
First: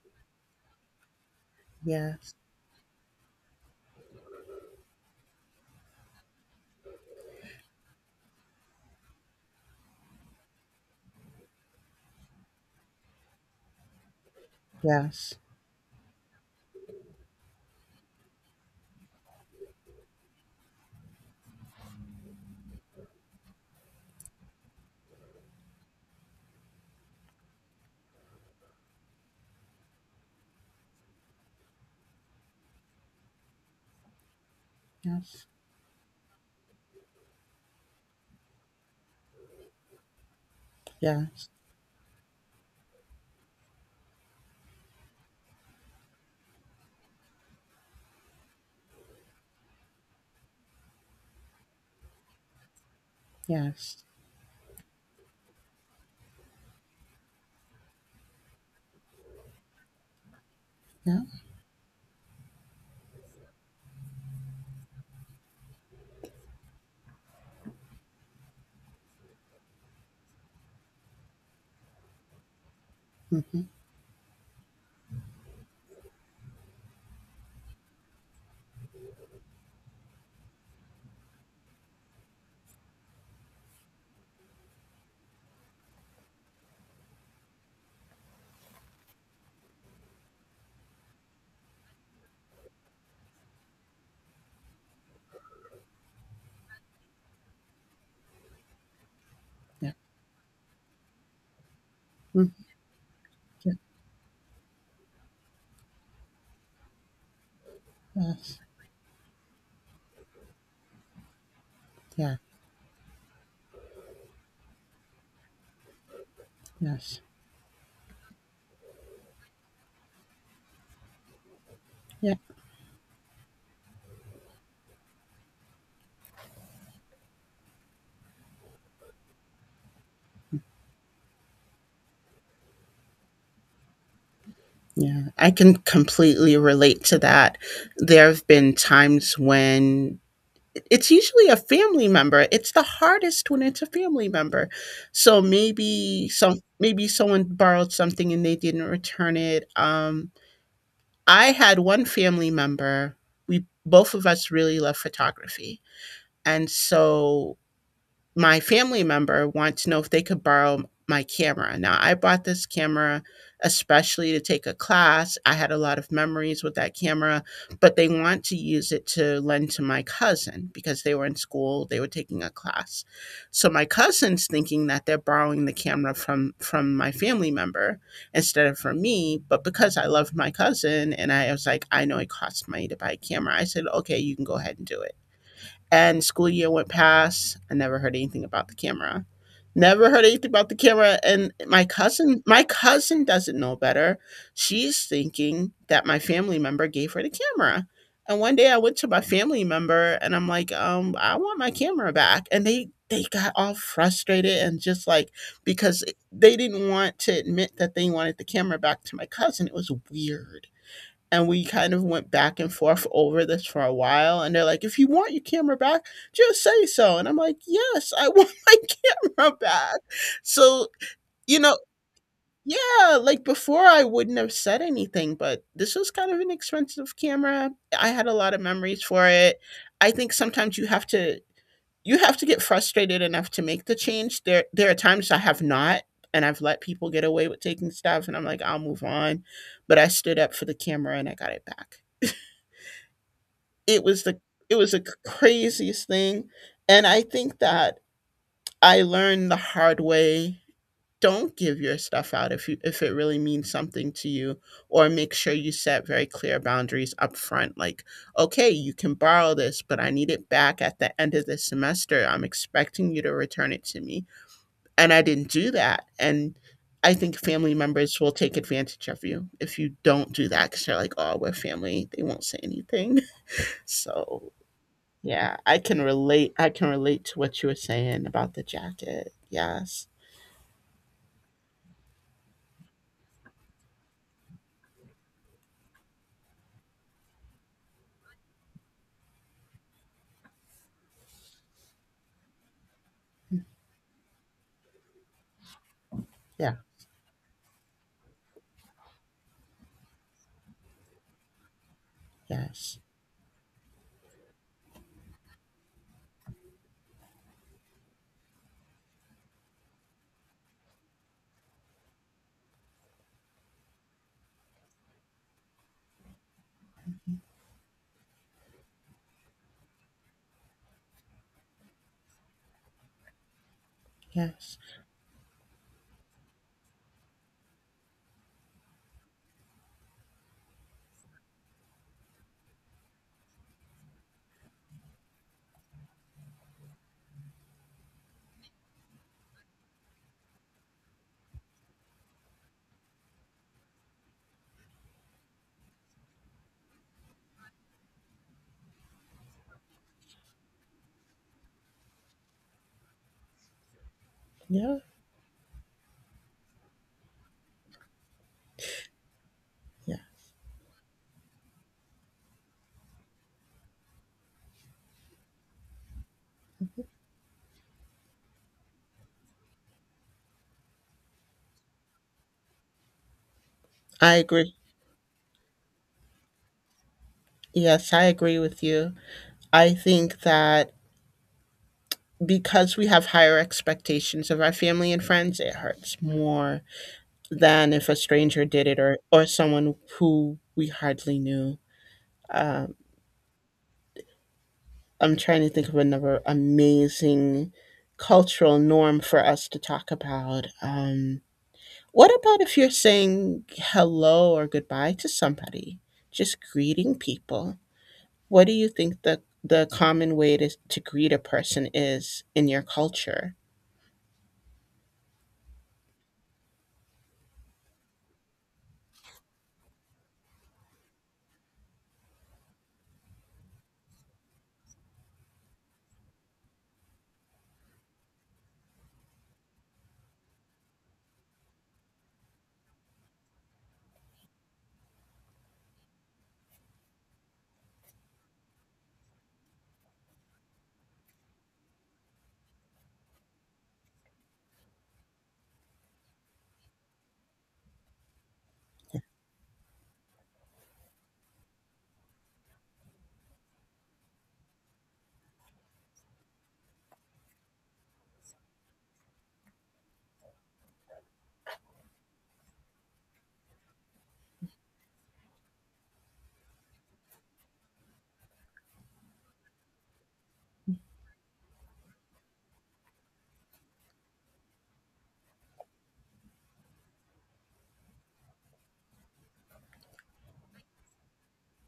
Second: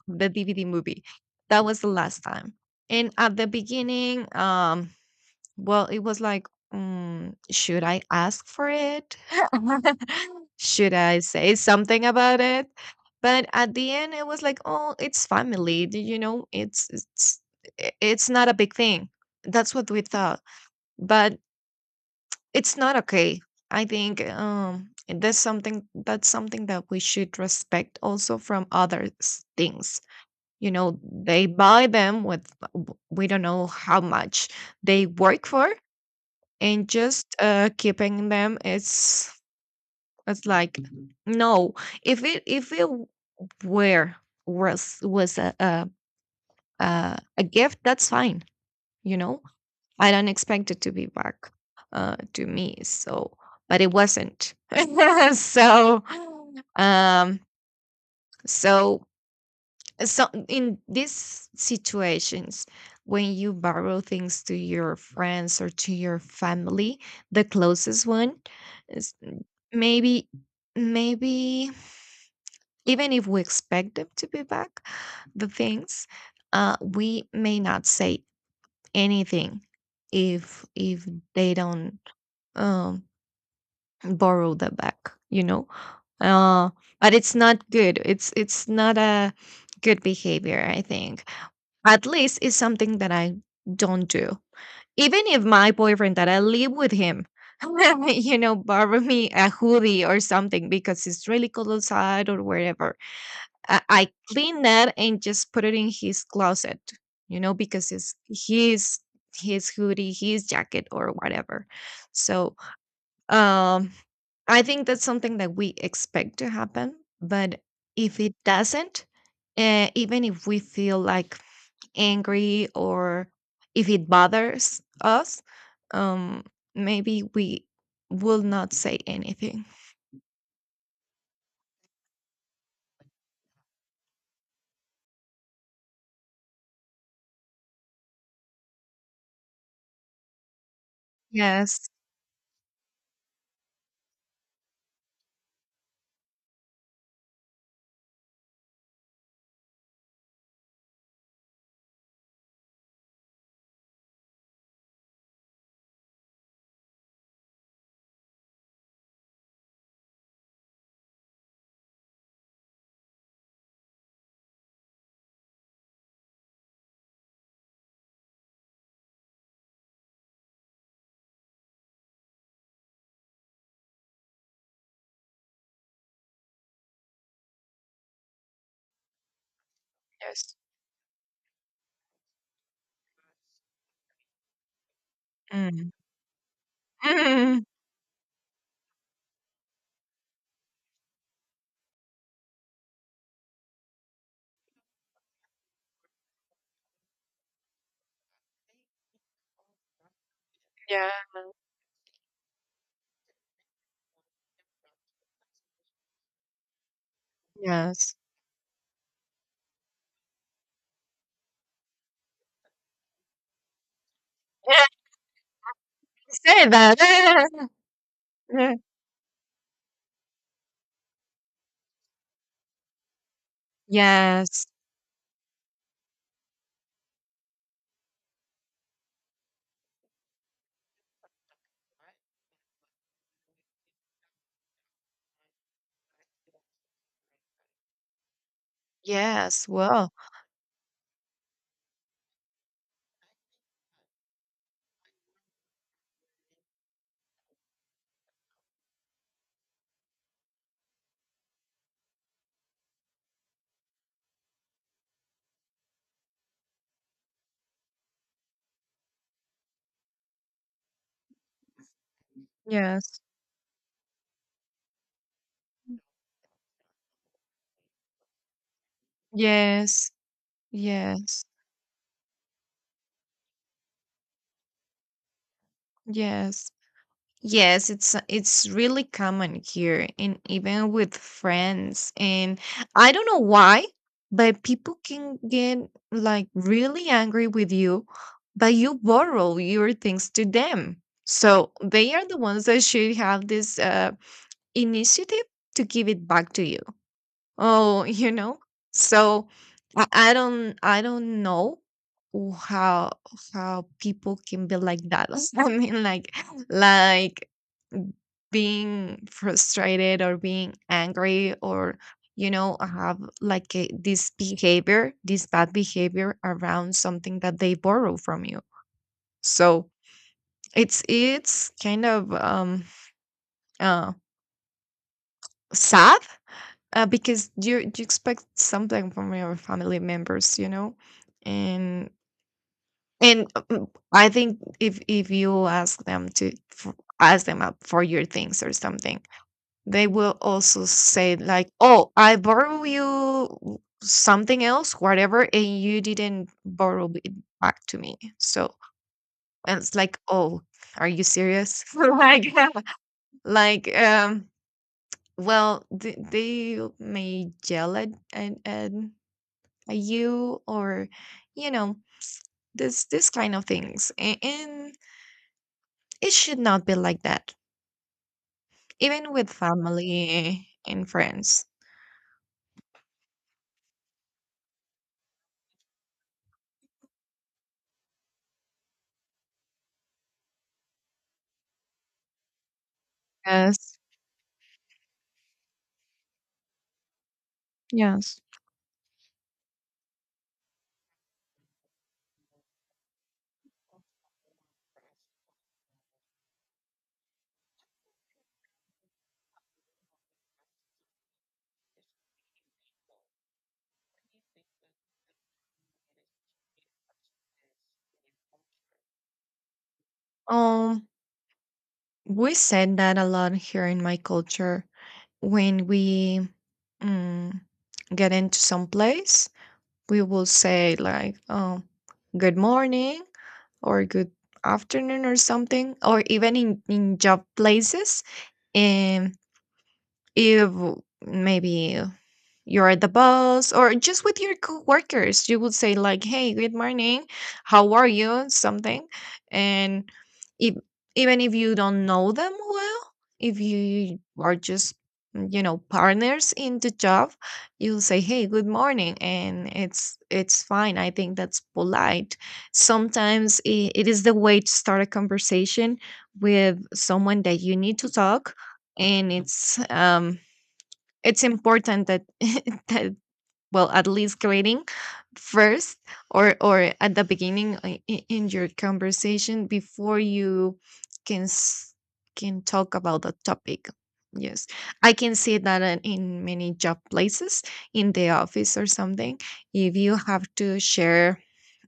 the DVD movie. That was the last
Yes.
time. And at the beginning, well, it was like, should I ask for it? Should I say something about it? But at the end, it was like, oh, it's
Yes.
family. Do you know, it's I- it's not a big thing. That's what we thought, but it's not okay. I think that's something that we should respect also from others' things. You know, they buy them with w- we don't know how much they work
Yes.
for, and just keeping them is it's like
Yes.
no, if it w- were was a gift, that's fine. You know, I don't expect it to be back to me. So, but it
Yes.
wasn't. So, um, so so in
Yeah.
these situations when you borrow things to your friends or to your family, the closest one is maybe maybe even if we
Mhm.
expect them to be back the things, we may not say anything if they don't um, borrow the back, you know, uh, but it's not good, it's not a good behavior, I think. At least it's something that I don't do. Even if my boyfriend that I live with him you know borrow me a
Yeah.
hoodie or something because it's really cold outside or
Mm.
wherever,
Yeah.
I cleaned that and just put it in his closet, you know, because it's
Yes.
his hoodie, his jacket, or whatever.
Yeah.
So um, I think that's something that we expect to happen.
Yes.
But if it doesn't, even if we feel like
Yeah.
angry or if it bothers us, um, maybe we will not say anything.
Yeah, I can completely relate to that. There have been times when it's usually a
Yes.
family member. It's the hardest when it's a family member. So maybe some maybe someone borrowed something and they didn't return it. I had one family member. We, both of us, really love photography. And so my family member wants to know if they could borrow my camera. Now, I bought this camera especially to take a class. I had a lot of memories with that camera, but they want to use it to lend to my cousin, because they were in school, they were taking a class. So my cousin's thinking that they're borrowing the camera from my family member instead of from me, but because I loved my
Yes.
cousin and I was like, I know it costs money to buy a camera. I said, "Okay, you can go ahead and do it."
Mm.
And school year went past. I never heard anything about the camera. Never heard anything about the camera. And my cousin doesn't know better. She's thinking that my family member gave her the camera. And one day I went to my family member and I'm like,
Yeah.
I want my camera back. And they got all frustrated and just like, because they didn't want to admit that they
Yes.
wanted the camera back to my cousin. It was weird, and we kind of went back and forth over this for a while, and they're like, if you want your camera back, just
Say
say
that.
so. And I'm like, yes, I want my camera back. So, you know, yeah, like before I wouldn't have
Yes.
said anything, but this was kind of an expensive camera. I had a lot of memories for it. I think sometimes you have to, you have to get frustrated enough to make the change. There are times I have not, and I've let people get away with taking stuff and I'm like, I'll move on.
Yes,
But I
well,
stood up for the camera and I got it back. It was the it was the craziest thing. And I think that I learned the hard way, don't give your stuff out if you, if it really means something to you, or make sure you set very clear boundaries up front, like, okay, you can borrow this, but I need it back at the end of the semester, I'm expecting
yes,
you to return it to me. And I didn't do that. And I think family members will take advantage of you if you
yes,
don't do that, because they're like, oh,
yes,
we're family, they won't say anything. So yeah, I can relate. I
yes,
can relate to what you were
yes.
saying about the
It's really
jacket.
common here,
Yes.
and even with friends. And I don't know why, but people can get like really angry with you, but you borrow your things to them. So they are the ones that should have this initiative to give it back to
Yeah.
you. Oh, you know. So I don't I don't know w-
Yes.
how how people can be like that. I mean like being frustrated or being angry or you know have like a, this behavior, this bad behavior around something that they borrow from you. So it's kind of uh
Yes.
sad, because you expect something from your family members, you know, and and I think if you ask them ask them up for your things or something, they will also say like, "Oh, I borrow you something else, whatever, and you didn't borrow it back to me." So and it's like, "Oh, are you serious?" Like um.
Yeah.
Well, th- they may yell at
Yeah,
you or you know this this kind of things. A- and it should not be like that even with family and friends.
I agree. Yes, I agree with you. I think that because we have higher
Yes,
expectations of our family and friends, it hurts more than if a
yes.
stranger did it, or someone who we hardly knew. Um, I'm trying to think of another amazing cultural norm for us to talk about. What about if you're saying hello or goodbye to somebody? Just greeting people. What do you think the common way to
um
greet a person is
we
in your
said that a lot
culture?
here in my culture. When we mm, get into some place we will say like oh good morning or good afternoon or something, or even in job places. And if maybe you're the boss or just with your coworkers, you would say like hey good morning how are you something. And if, even if you don't know them well, if you are just you know partners in the job, you'll say hey good morning, and it's fine, I think that's polite. Sometimes it, it is the way to start a conversation with someone that you need to talk. And it's important that, that well at least greeting first or at the beginning I- in your conversation before you can s- can talk about the topic. Yes, I can see that in many job places in the office or something. If you have to share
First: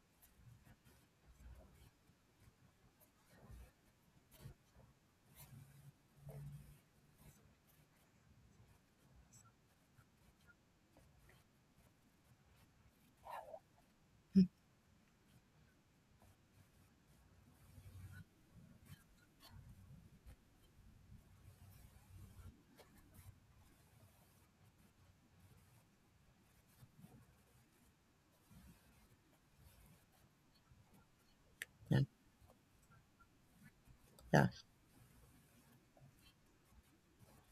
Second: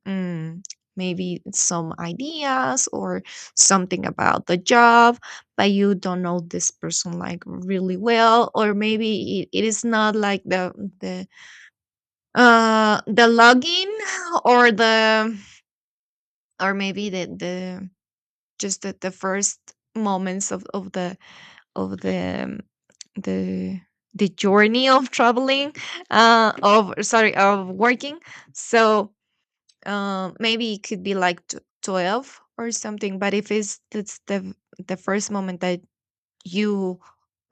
Mm, maybe some ideas or something about the job, but you don't know this person like really well, or maybe it, it is not like the the login or the or maybe the just the first moments of the the journey of traveling, of sorry of working. So maybe it could be like t-
Yeah.
12 or something. But if it's it's
Yeah.
the first moment that you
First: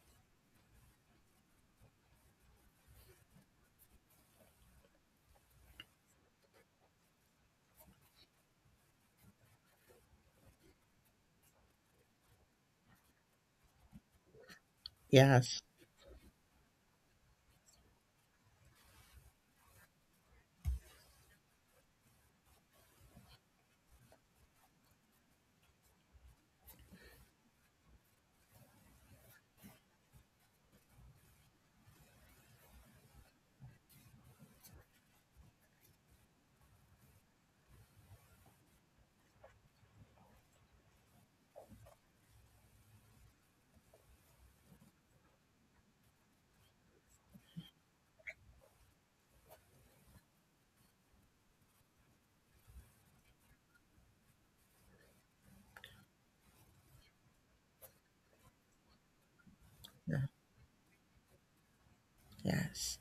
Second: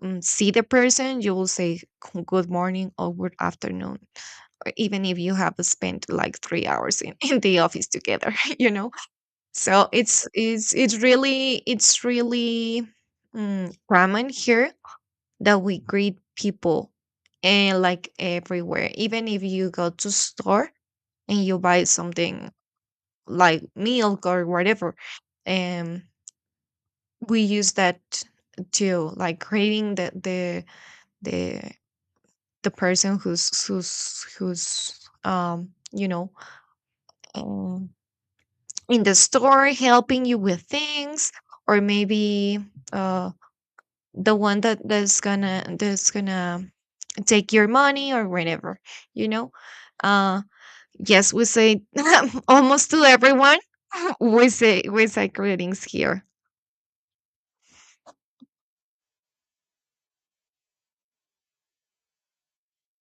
see the person, you will say g- good morning or good afternoon or even if you have spent like 3 hours in, in the office together you know. So it's really common here
Yes.
that we greet people. And like everywhere, even if you go to store and you buy something like milk or whatever, um we use that to like creating the the person who's you know um, in the store helping you with things or maybe uh the one that that's gonna take your money or whatever, you know. uh yes, we say almost to everyone we say greetings here.
Yeah. Yes.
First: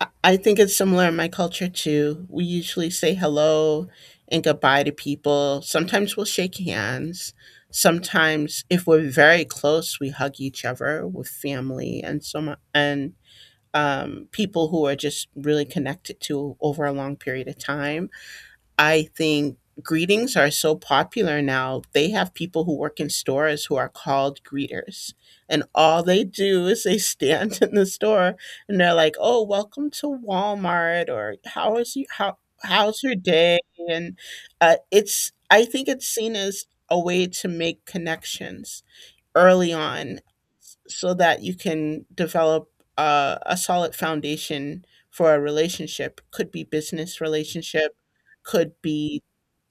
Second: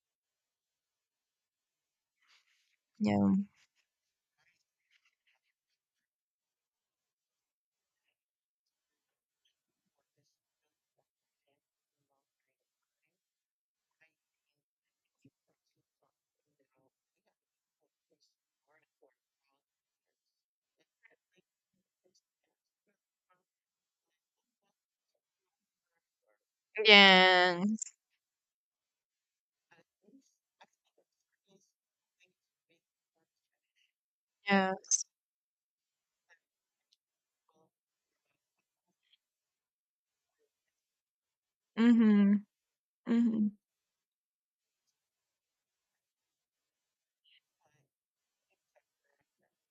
I think it's similar in my culture too. We usually say hello and goodbye to people. Sometimes we'll shake hands. Sometimes, if we're very close, we hug each other with family and so on. And people who are just really connected to over a long period of time. I think greetings are so popular now. They have people who work in stores who are called greeters. And all they do is they stand in the
Yes,
store and they're like, "Oh, welcome to Walmart," or "How is you how how's your day?" And
yes.
it's I think it's seen as a way to make connections early on, so that you can
Mhm,
develop
mhm.
a solid foundation for a relationship. Could be business relationship, could be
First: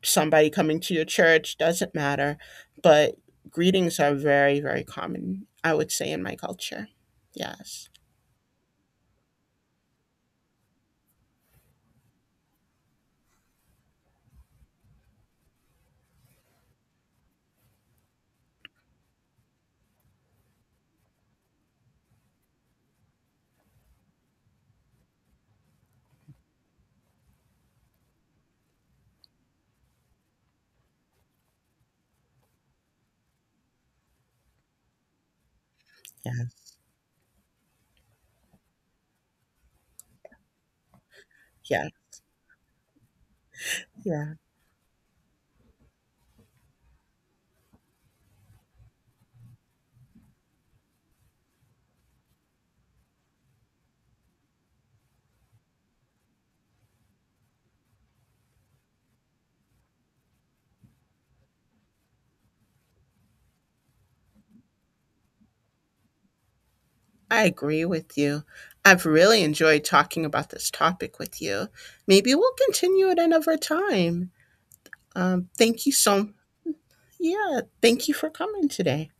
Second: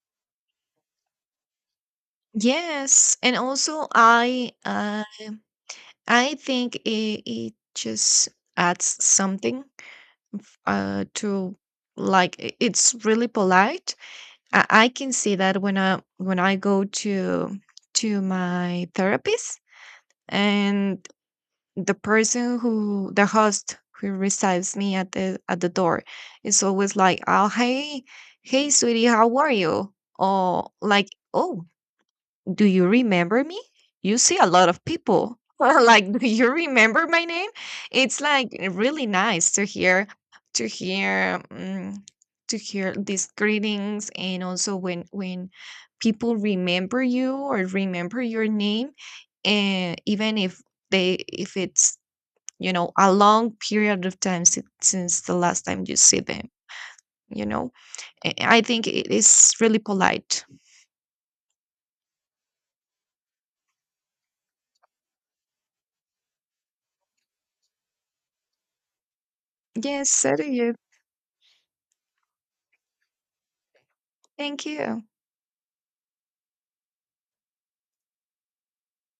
somebody coming to your church, doesn't matter, but
Yes, and also
greetings are very, very common, I would say, in
I
my
think
culture.
it
Yes.
just adds something to it's really polite. I can see that when I go to my therapist, and the person who the host who receives me at the door is always like oh hey hey sweetie how are you, or like oh do you remember me, you see a lot of people or like do
Yeah.
you remember my name. It's like eh, really nice to hear to hear
Yeah.
to hear these greetings,
Yeah,
and also when people remember you or remember your name, and even if they if it's you know a long period of time since the last time you see them, you know, I think it is really polite.
I agree with you. I've really enjoyed
Yes,
talking
so do
about this
you.
topic with you. Maybe we'll continue it another time.
Thank you.
Um, thank you so— yeah, thank you for coming today.